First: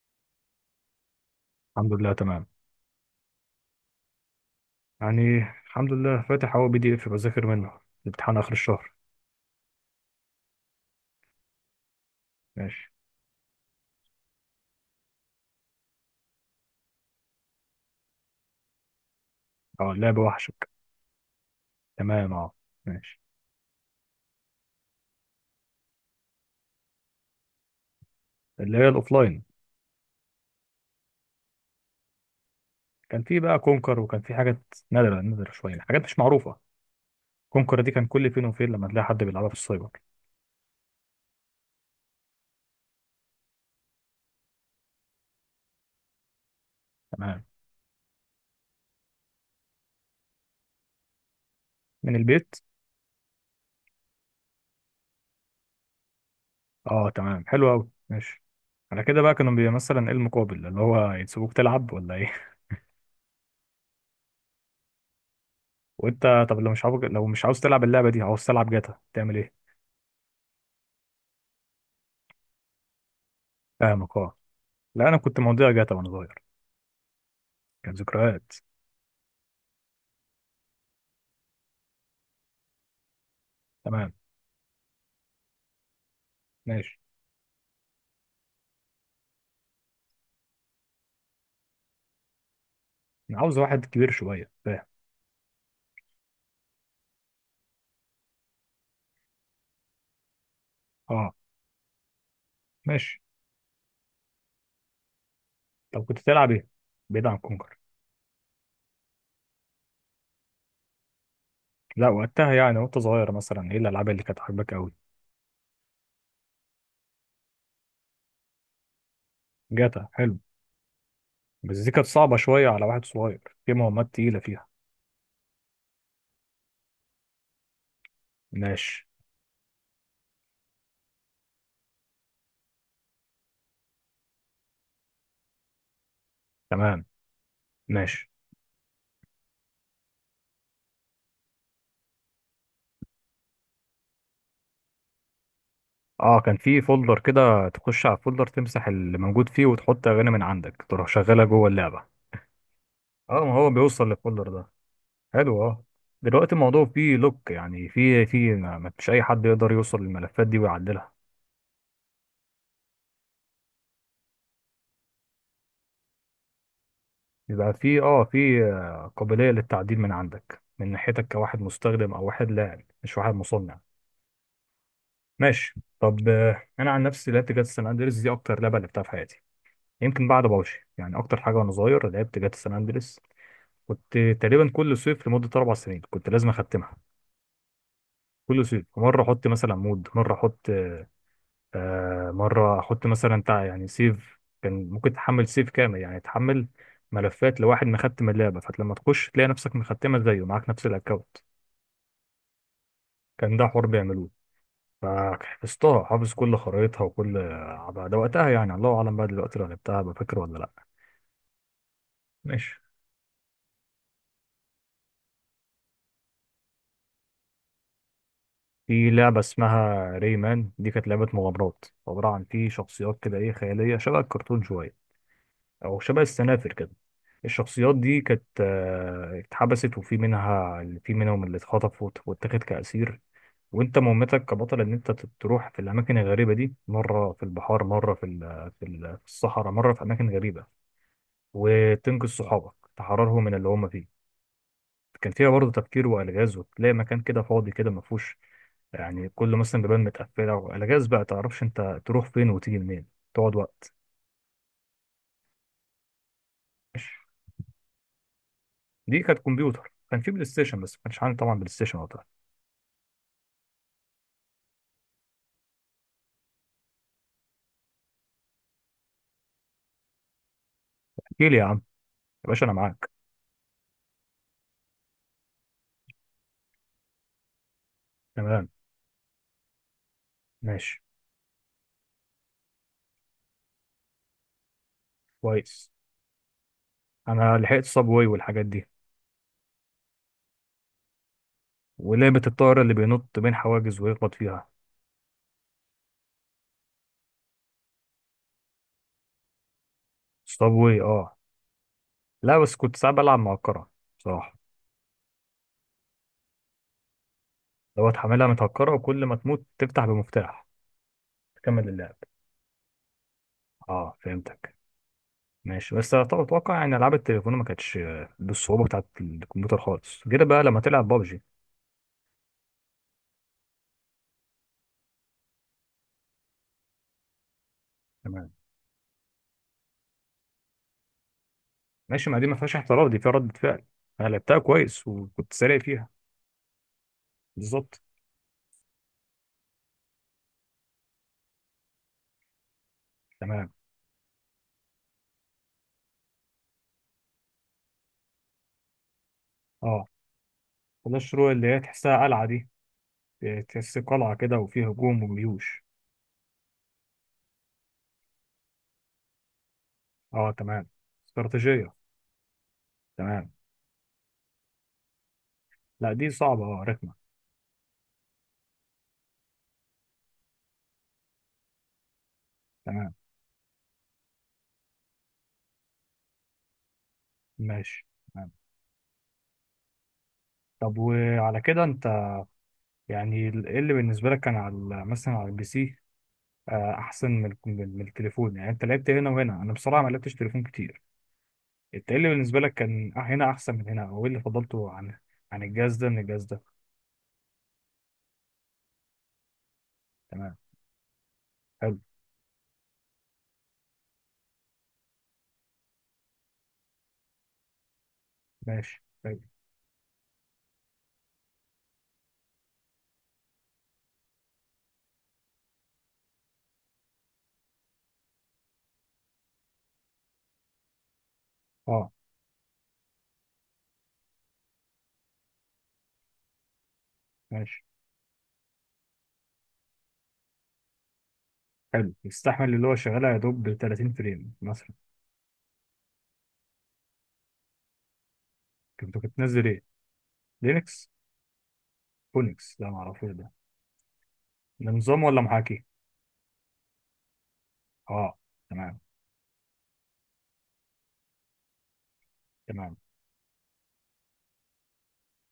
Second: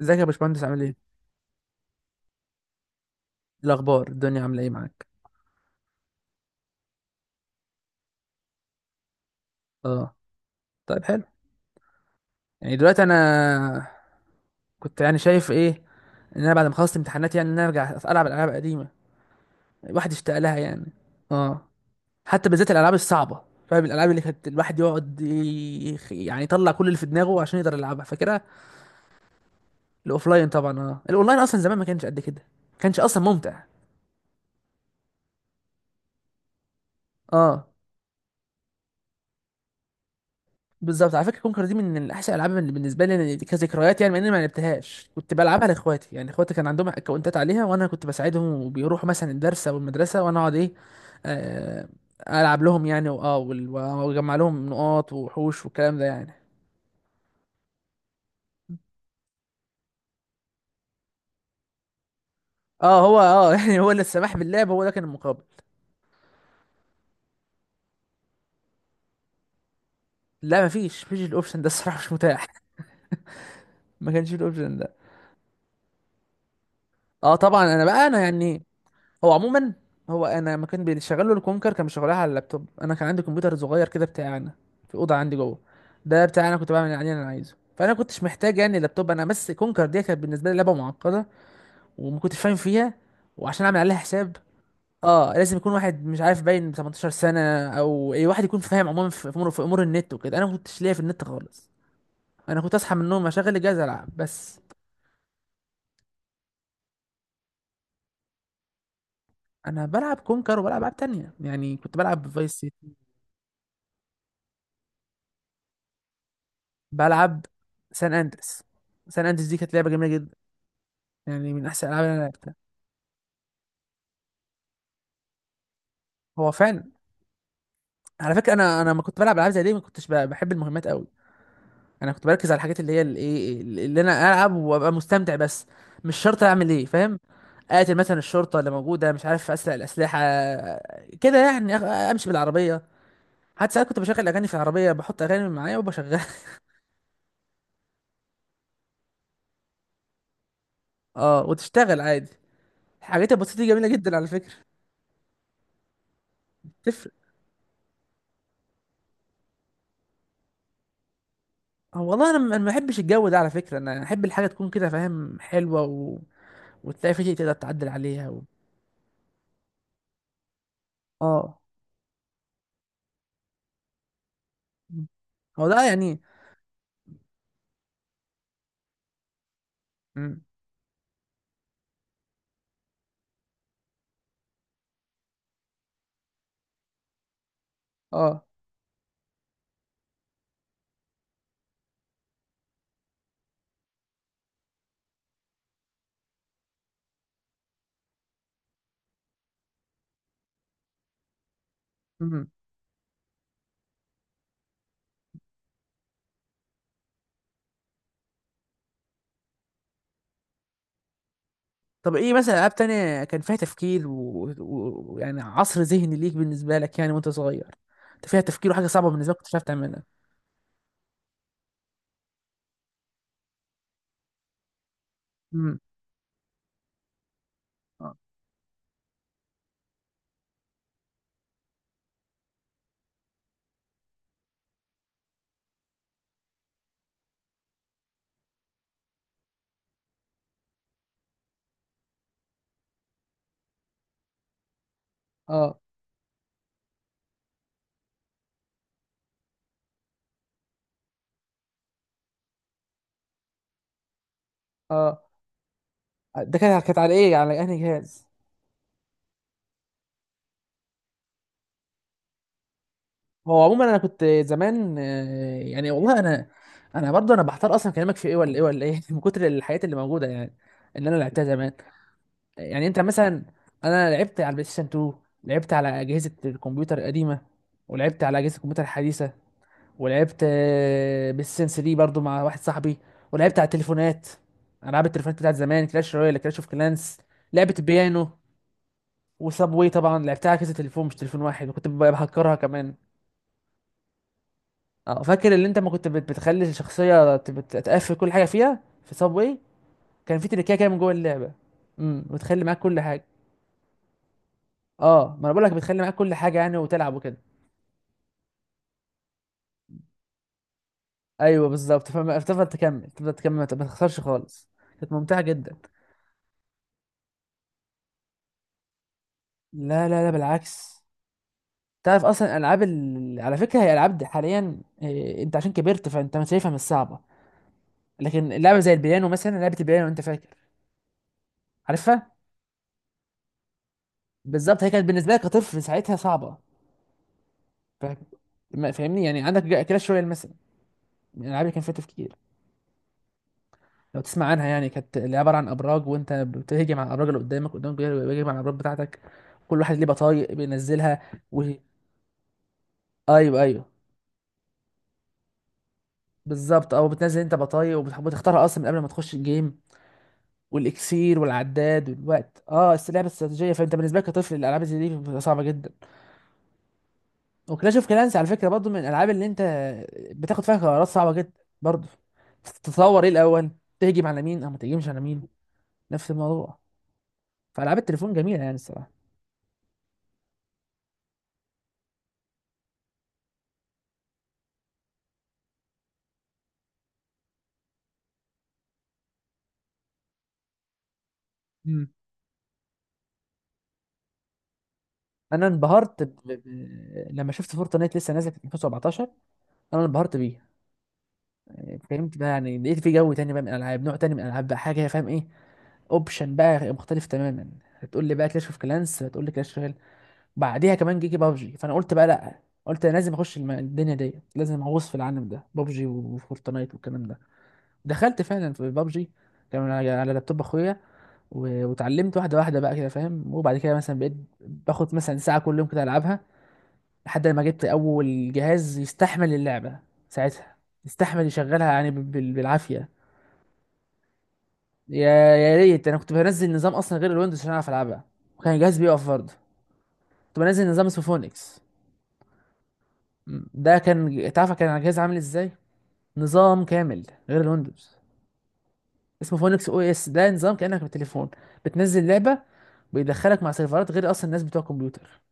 ازيك يا باشمهندس عامل ايه؟ إيه الحمد لله تمام. الاخبار الدنيا عامله ايه معاك؟ يعني الحمد لله فاتح اهو بي دي اف بذاكر منه الامتحان اخر الشهر. اه، طيب حلو. يعني ماشي. دلوقتي انا كنت يعني شايف ايه ان انا بعد ما خلصت امتحانات يعني ان انا ارجع العب الالعاب القديمه. اه الواحد اللعبه اشتاق لها وحشك. يعني. اه، تمام حتى اه. بالذات الالعاب ماشي. الصعبه. فاهم الالعاب اللي كانت الواحد يقعد يطلع كل اللي في دماغه عشان يقدر يلعبها فاكرها. اللي هي الاوفلاين. الاوفلاين طبعا، اه الاونلاين اصلا زمان ما كانش قد كده. ما كانش اصلا كان في بقى ممتع. كونكر وكان في حاجات نادره نادره، شويه حاجات مش معروفه. اه، كونكر دي كان كل فين وفين لما تلاقي حد بيلعبها في السايبر. بالظبط، على فكره كونكر دي من احسن الالعاب اللي بالنسبه لي يعني كذكريات. يعني مع اني ما لعبتهاش كنت بلعبها لاخواتي، يعني اخواتي كان عندهم اكونتات تمام. عليها وانا كنت بساعدهم وبيروحوا مثلا الدرس او المدرسه وانا اقعد ايه، آه، من البيت. العب لهم يعني، واجمع لهم نقاط وحوش والكلام ده يعني. اه تمام حلو قوي. ماشي. على كده بقى كانوا مثلا ايه المقابل اللي هو يسيبوك تلعب ولا ايه؟ اه هو اه يعني هو اللي السماح باللعب هو ده كان المقابل. وانت؟ طب لو مش عاوز، لو مش عاوز تلعب اللعبه دي، عاوز تلعب جاتا تعمل ايه؟ لا، مفيش الاوبشن ده الصراحه، مش متاح. ما فاهمك كانش فيه اه. الاوبشن ده. لا انا كنت مضيع جاتا وانا صغير. اه طبعا، انا كان بقى انا ذكريات. يعني هو عموما، هو انا لما كان بيشغله الكونكر كان بيشغلها على اللابتوب، انا كان عندي كمبيوتر صغير كده تمام بتاعي انا، في اوضه عندي جوه. ده بتاعي انا كنت بعمل ماشي. عليه اللي انا عايزه، فانا كنتش محتاج يعني لابتوب. انا بس كونكر دي كانت بالنسبه لي لعبه معقده، وما كنتش فاهم فيها. انا عاوز وعشان اعمل واحد عليها كبير حساب شويه فاهم. اه لازم يكون واحد مش عارف باين 18 سنه، او اي واحد يكون فاهم عموما في امور، في امور النت وكده. انا ما كنتش ليا في النت اه خالص. انا كنت اصحى من ماشي. النوم اشغل الجهاز العب بس. طب كنت تلعب ايه؟ بعيد عن كونكر. انا بلعب كونكر وبلعب العاب تانية، يعني كنت لا بلعب وقتها فايس، يعني، وانت صغير، مثلا ايه الالعاب اللي كانت عاجباك قوي؟ بلعب سان اندريس. سان اندريس دي كانت لعبه جاتا جميله جدا، حلو. يعني من بس احسن دي الالعاب كانت اللي انا صعبه لعبتها. شويه على واحد صغير، في مهمات تقيله فيها. هو فعلا، على فكره انا ما ماشي. كنت بلعب العاب زي دي، ما كنتش بحب المهمات قوي. انا كنت بركز على الحاجات اللي هي الايه اللي انا العب وابقى مستمتع بس. مش شرط اعمل ايه، تمام. فاهم. اقتل مثلا ماشي الشرطه اللي موجوده، مش عارف اسرق الاسلحه كده يعني، امشي بالعربيه. حتى ساعات كنت بشغل اغاني في العربيه، بحط اغاني معايا وبشغلها. اه. كان في فولدر كده، تخش على الفولدر تمسح اللي موجود فيه وتحط اغاني من عندك تروح شغالها اه، جوه وتشتغل اللعبه. عادي. الحاجات اه ما البسيطه دي هو جميله بيوصل جدا على للفولدر فكره. ده. حلو اه. دلوقتي الموضوع تفرق. فيه لوك، يعني فيه ما فيش اي حد يقدر يوصل للملفات دي ويعدلها. هو والله انا ما بحبش الجو ده على فكره. انا احب الحاجه تكون كده فاهم، حلوه، و... وتلاقي في شيء تقدر يبقى تعدل في اه عليها. و... في قابلية للتعديل من عندك، من ناحيتك، اه، كواحد مستخدم او واحد لاعب، مش واحد مصنع. مم. هو ماشي. ده يعني. طب انا عن نفسي لعبت جاتا سان اندريس، دي اكتر لعبة لعبتها في حياتي. يمكن مم. بعد بابجي. يعني اكتر حاجة وانا صغير لعبت جاتا سان اندريس. كنت تقريبا كل صيف لمدة اربع سنين كنت لازم اختمها. اه، كل صيف مرة احط مثلا مود، مرة احط آه، مرة احط مثلا يعني سيف. كان ممكن تحمل سيف كامل، يعني تحمل ملفات لواحد مختم اللعبة، فلما تخش تلاقي نفسك مختمة زيه، معاك نفس الاكونت. مم. كان ده حوار بيعملوه. فحفظتها، حافظ كل خرايطها وكل عبها ده. وقتها يعني، الله اعلم بقى دلوقتي لو لعبتها بفكر ولا لا. طب ايه مثلا العاب ماشي. تانية كان فيها تفكير ويعني، و... و... يعني عصر ذهني ليك بالنسبه لك يعني وانت صغير، انت فيها تفكير وحاجه صعبه في بالنسبه لك لعبة كنت مش عارف تعملها. اسمها ريمان، دي كانت لعبة مغامرات عبارة عن في شخصيات كده ايه، خيالية شبه الكرتون شوية، مم. او شبه السنافر كده. الشخصيات اه، دي كانت اتحبست، وفي منها، في منهم اللي اتخطف واتاخد كأسير. وانت مهمتك كبطل ان انت تروح في الاماكن الغريبة دي، مرة في البحار، مرة في الصحراء، مرة في اماكن غريبة، وتنقذ صحابك تحررهم من اللي هم فيه. كان فيها برضه اه، تفكير والغاز، وتلاقي مكان كده فاضي كده ما فيهوش، يعني كله مثلا بيبان متقفله، والغاز بقى تعرفش انت تروح فين وتيجي منين. تقعد وقت. اه، ده كانت ماشي. على ايه، على انهي جهاز؟ دي كانت كمبيوتر. كان في بلاي ستيشن بس ما كانش عندي طبعا بلاي ستيشن وقتها. هو عموما انا كنت زمان آه، يعني والله انا، انا برضه انا بحتار اصلا كلامك في ايه ولا ايه ولا ايه من كتر الحاجات اللي موجوده يعني اللي انا لعبتها احكي لي يا زمان. عم، يا باشا انا يعني انت معاك. مثلا، انا لعبت على البلاي ستيشن 2، لعبت على اجهزه الكمبيوتر القديمه، ولعبت على اجهزه تمام الكمبيوتر الحديثه، ولعبت ماشي. آه، بلاي ستيشن 3 برضه مع واحد صاحبي، ولعبت على التليفونات، العاب التليفونات بتاعت زمان، كويس. كلاش رويال، كلاش اوف كلانس، انا لعبه لحقت صابواي البيانو. والحاجات دي. وسابوي طبعا لعبتها على كذا تليفون، مش تليفون واحد، وكنت ولعبه بهكرها الطائره كمان. اللي بينط بين حواجز ويخبط فيها. اه فاكر اللي انت ما كنت بتخلي الشخصيه تقفل كل حاجه فيها في صاب واي. كان في تريكايه كده من صابواي جوه اه. اللعبه. امم، لا وتخلي بس معاك كنت كل ساعات حاجه. بلعب مع الكره، بصراحه. اه ما انا بقول لك بتخلي معاك كل حاجه يعني، وتلعب وكده. لو هتحملها متهكرة، وكل ما تموت تفتح بمفتاح ايوه تكمل بالظبط، اللعب. فما تفضل تكمل تفضل تكمل، ما اه تخسرش خالص. فهمتك. كانت ممتعه جدا. ماشي. بس اتوقع يعني العاب التليفون ما كانتش بالصعوبة بتاعت الكمبيوتر لا خالص، لا لا، غير بقى لما بالعكس. تلعب بابجي. تعرف اصلا العاب ال... على فكره هي العاب دي حاليا إيه... انت عشان كبرت فانت ما شايفها مش صعبه. لكن تمام. لعبه زي البيانو مثلا، لعبه البيانو انت فاكر، ماشي، عارفها. ما دي ما فيهاش احتراف، دي فيها ردة فعل. انا لعبتها بالظبط، هي كانت كويس بالنسبه لك وكنت سريع كطفل فيها. ساعتها صعبه. بالظبط. فاهم، ما فاهمني يعني. عندك كلاش رويال مثلا، من الالعاب اللي كان فيها تفكير. تمام لو تسمع عنها يعني، كانت اللي عباره عن ابراج وانت بتهجم على الابراج اللي قدامك، قدامك بيهجم على الابراج بتاعتك. كل واحد ليه اه. بطايق بينزلها. كلاش رويال اللي و... هي تحسها قلعة دي. ايوه، ايوه، تحس قلعة كده وفيها هجوم وجيوش. بالظبط. او بتنزل انت بطايق وبتحب تختارها اصلا من قبل ما تخش الجيم، اه تمام. والاكسير استراتيجية، والعداد والوقت. اه، بس لعبه تمام. استراتيجيه، فانت بالنسبه لك كطفل الالعاب زي دي بتبقى صعبه جدا. لا دي صعبة اه، رخمة. وكلاش اوف كلانس على فكره برضو من الالعاب اللي انت بتاخد فيها قرارات صعبه جدا برضو. تمام تتصور ايه الاول، تهجم على مين او ما تهجمش على مين. نفس الموضوع. فالعاب ماشي. التليفون تمام. جميله يعني الصراحه. طب وعلى كده انت، يعني إيه اللي بالنسبة لك كان على مثلا على البي سي، أحسن من الك- من من التليفون؟ يعني أنت لعبت هنا وهنا، أنا بصراحة ما لعبتش تليفون كتير. مم. أنت إيه اللي بالنسبة لك كان هنا أحسن من هنا، أو إيه اللي فضلته عن عن انا الجهاز ده من انبهرت ب... الجهاز ب... ده؟ لما شفت فورتنايت لسه نازله في 2017، انا انبهرت تمام. بيه. يعني حلو. فهمت بقى، يعني لقيت في جو تاني بقى من الالعاب، نوع تاني من الالعاب، بقى حاجه فاهم ايه، اوبشن بقى مختلف تماما. هتقول لي بقى كلاش اوف ماشي. كلانس، حلو. هتقول لي كلاش اوف، بعديها كمان جيجي بابجي، فانا قلت بقى لا. قلت انا لازم اخش الدنيا ديت، لازم اغوص في العالم ده، بابجي وفورتنايت والكلام ده. دخلت فعلا في بابجي. كان على على لابتوب اخويا، أه واتعلمت واحده واحده بقى كده فاهم، وبعد كده مثلا بقيت باخد مثلا ساعه كل يوم كده العبها، لحد ما جبت ماشي. اول جهاز يستحمل اللعبه ساعتها، يستحمل يشغلها يعني حلو، يستحمل اللي هو بالعافيه. شغالها يا دوب 30 فريم مثلا. يا يا ريت، انا كنت بنزل نظام اصلا غير الويندوز عشان اعرف العبها، وكان الجهاز كنت بيقف برضه. بتنزل إيه؟ كنت بنزل نظام لينكس؟ اسمه فونكس. أونكس، لا معرفوش ده. ده كان تعرف كان ده على الجهاز نظام عامل ولا ازاي، محاكي؟ نظام كامل غير الويندوز، أه تمام. اسمه فونكس او اس. ده نظام كانك بالتليفون بتنزل لعبه، تمام. بيدخلك مع سيرفرات غير اصلا الناس بتوع الكمبيوتر،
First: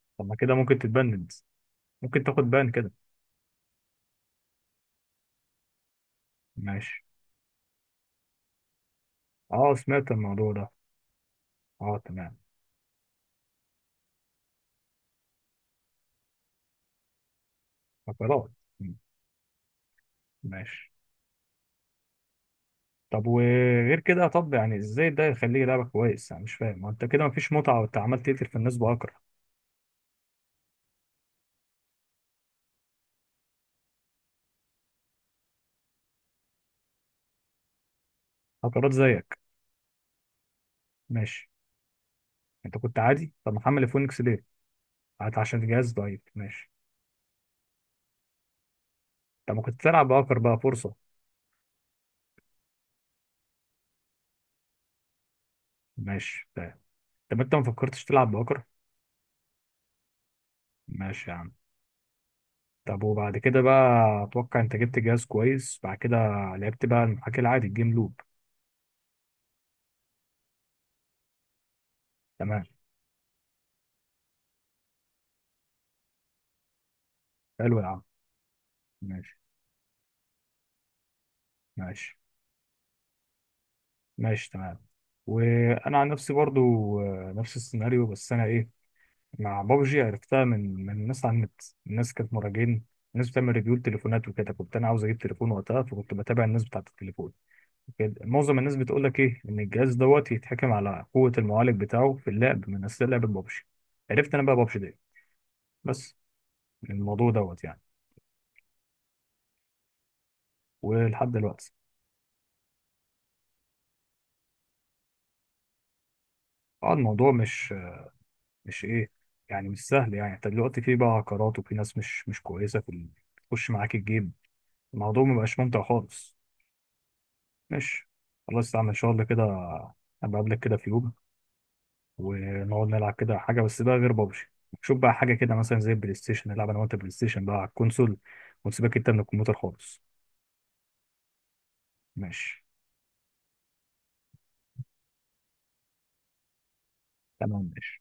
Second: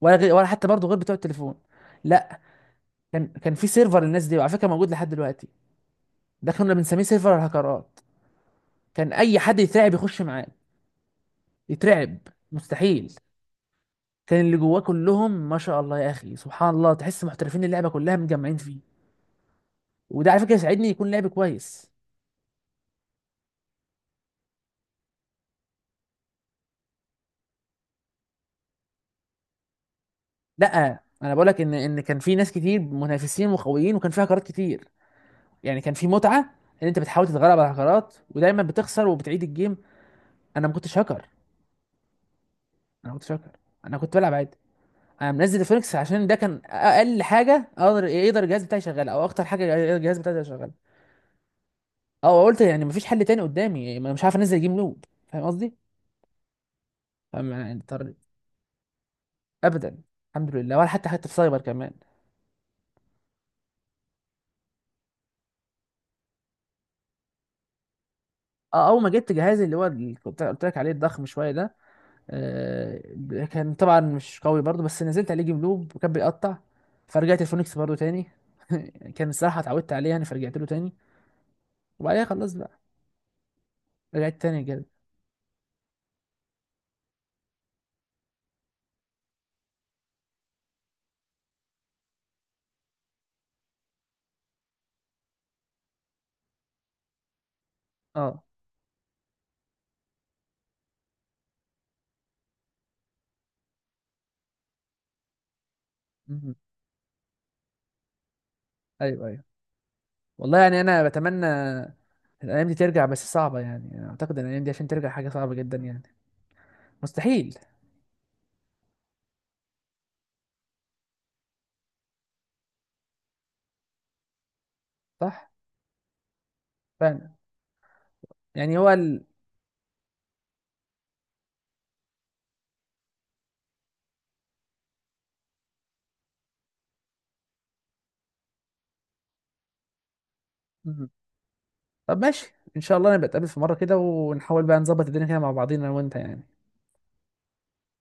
ولا طب غير، ما ولا كده حتى ممكن برضه غير بتوع تتبند، التليفون. ممكن لا، تاخد بان كده. كان في سيرفر للناس دي، وعلى فكره موجود لحد دلوقتي. ده كنا بنسميه ماشي. سيرفر الهكرات. كان اي حد اه يترعب سمعت يخش معاه. الموضوع ده. اه يترعب، تمام. مستحيل. كان اللي جواه كلهم ما شاء الله يا اخي سبحان الله، تحس محترفين اللعبه كلها فقرات. متجمعين فيه. مم، وده على فكره يساعدني ماشي. يكون لعب كويس. طب وغير كده، طب يعني ازاي ده يخليه لعبة كويس؟ انا مش فاهم، ما انت كده مفيش متعة وانت عمال تقتل في الناس بأكرة. لا انا بقول لك ان كان في ناس كتير منافسين وقويين وكان في هكرات كتير، يعني كان في متعه ان انت بتحاول تتغلب على الهكرات ودايما فقرات بتخسر زيك. وبتعيد الجيم. انا ما كنتش هاكر. ماشي. انت كنت انا ما كنتش عادي، هاكر، طب محمل انا كنت فونكس بلعب ليه؟ عادي. انا قعدت منزل عشان الجهاز الفينكس ضعيف، عشان ده كان ماشي. اقل حاجه اقدر، يقدر الجهاز بتاعي يشغلها، او اكتر طب ما حاجه كنت يقدر تلعب الجهاز بتاعي بأكر بقى، يشغلها. فرصة. اه قلت يعني مفيش حل تاني قدامي، ما أنا مش عارف انزل جيم لود فاهم قصدي، ماشي طيب. طب انت فما ما يعني فكرتش اضطريت. تلعب بأكر؟ ابدا، الحمد لله، ولا حتى ماشي في يا عم. سايبر كمان. طب وبعد كده بقى، اتوقع انت جبت جهاز كويس بعد كده، لعبت بقى المحاكي العادي الجيم لوب. اه، اول ما جبت جهازي اللي هو اللي كنت قلت لك عليه الضخم شويه ده، تمام. آه، كان طبعا مش قوي برضو، بس نزلت عليه جيم لوب وكان بيقطع، فرجعت الفونكس حلو يا برضو عم. تاني. كان ماشي. الصراحة اتعودت عليه يعني، فرجعت له تاني. ماشي. وبعدها خلاص بقى، رجعت ماشي تاني تمام. جد. وانا عن نفسي برضو نفس السيناريو، بس انا ايه، مع بابجي عرفتها من الناس على النت. الناس كانت مراجعين، الناس بتعمل ريفيو لتليفونات وكده. كنت انا عاوز اجيب تليفون وقتها، فكنت بتابع الناس بتاعت التليفون كده. اه، معظم الناس بتقول لك ايه، ان الجهاز دوت يتحكم على قوة المعالج بتاعه في اللعب من اثناء لعب بابجي. عرفت انا بقى بابجي دي بس مهم. من الموضوع دوت يعني. ايوه، ايوه، والله يعني انا ولحد بتمنى دلوقتي الايام دي ترجع، بس صعبة يعني، أنا اعتقد ان الايام دي عشان ترجع حاجة صعبة جدا يعني، اه. الموضوع مستحيل. مش، مش ايه، يعني مش سهل. يعني انت دلوقتي في بقى عقارات، وفي ناس مش كويسه في بتخش معاك الجيب. الموضوع صح، مبقاش ممتع خالص. فعلا. ماشي، خلاص يعني هو استعمل ان شاء ال... الله كده. ابقى قبلك كده في يوم ونقعد نلعب كده حاجه، بس بقى غير بابجي. شوف بقى حاجه كده، مثلا زي البلاي ستيشن، نلعب انا وانت بلاي ستيشن بقى على الكونسول، ونسيبك انت من الكمبيوتر خالص. مهم. طب ماشي ماشي ان شاء الله نبقى نتقابل في مرة كده، ونحاول بقى نظبط الدنيا كده مع بعضينا انا وانت يعني. تمام ماشي.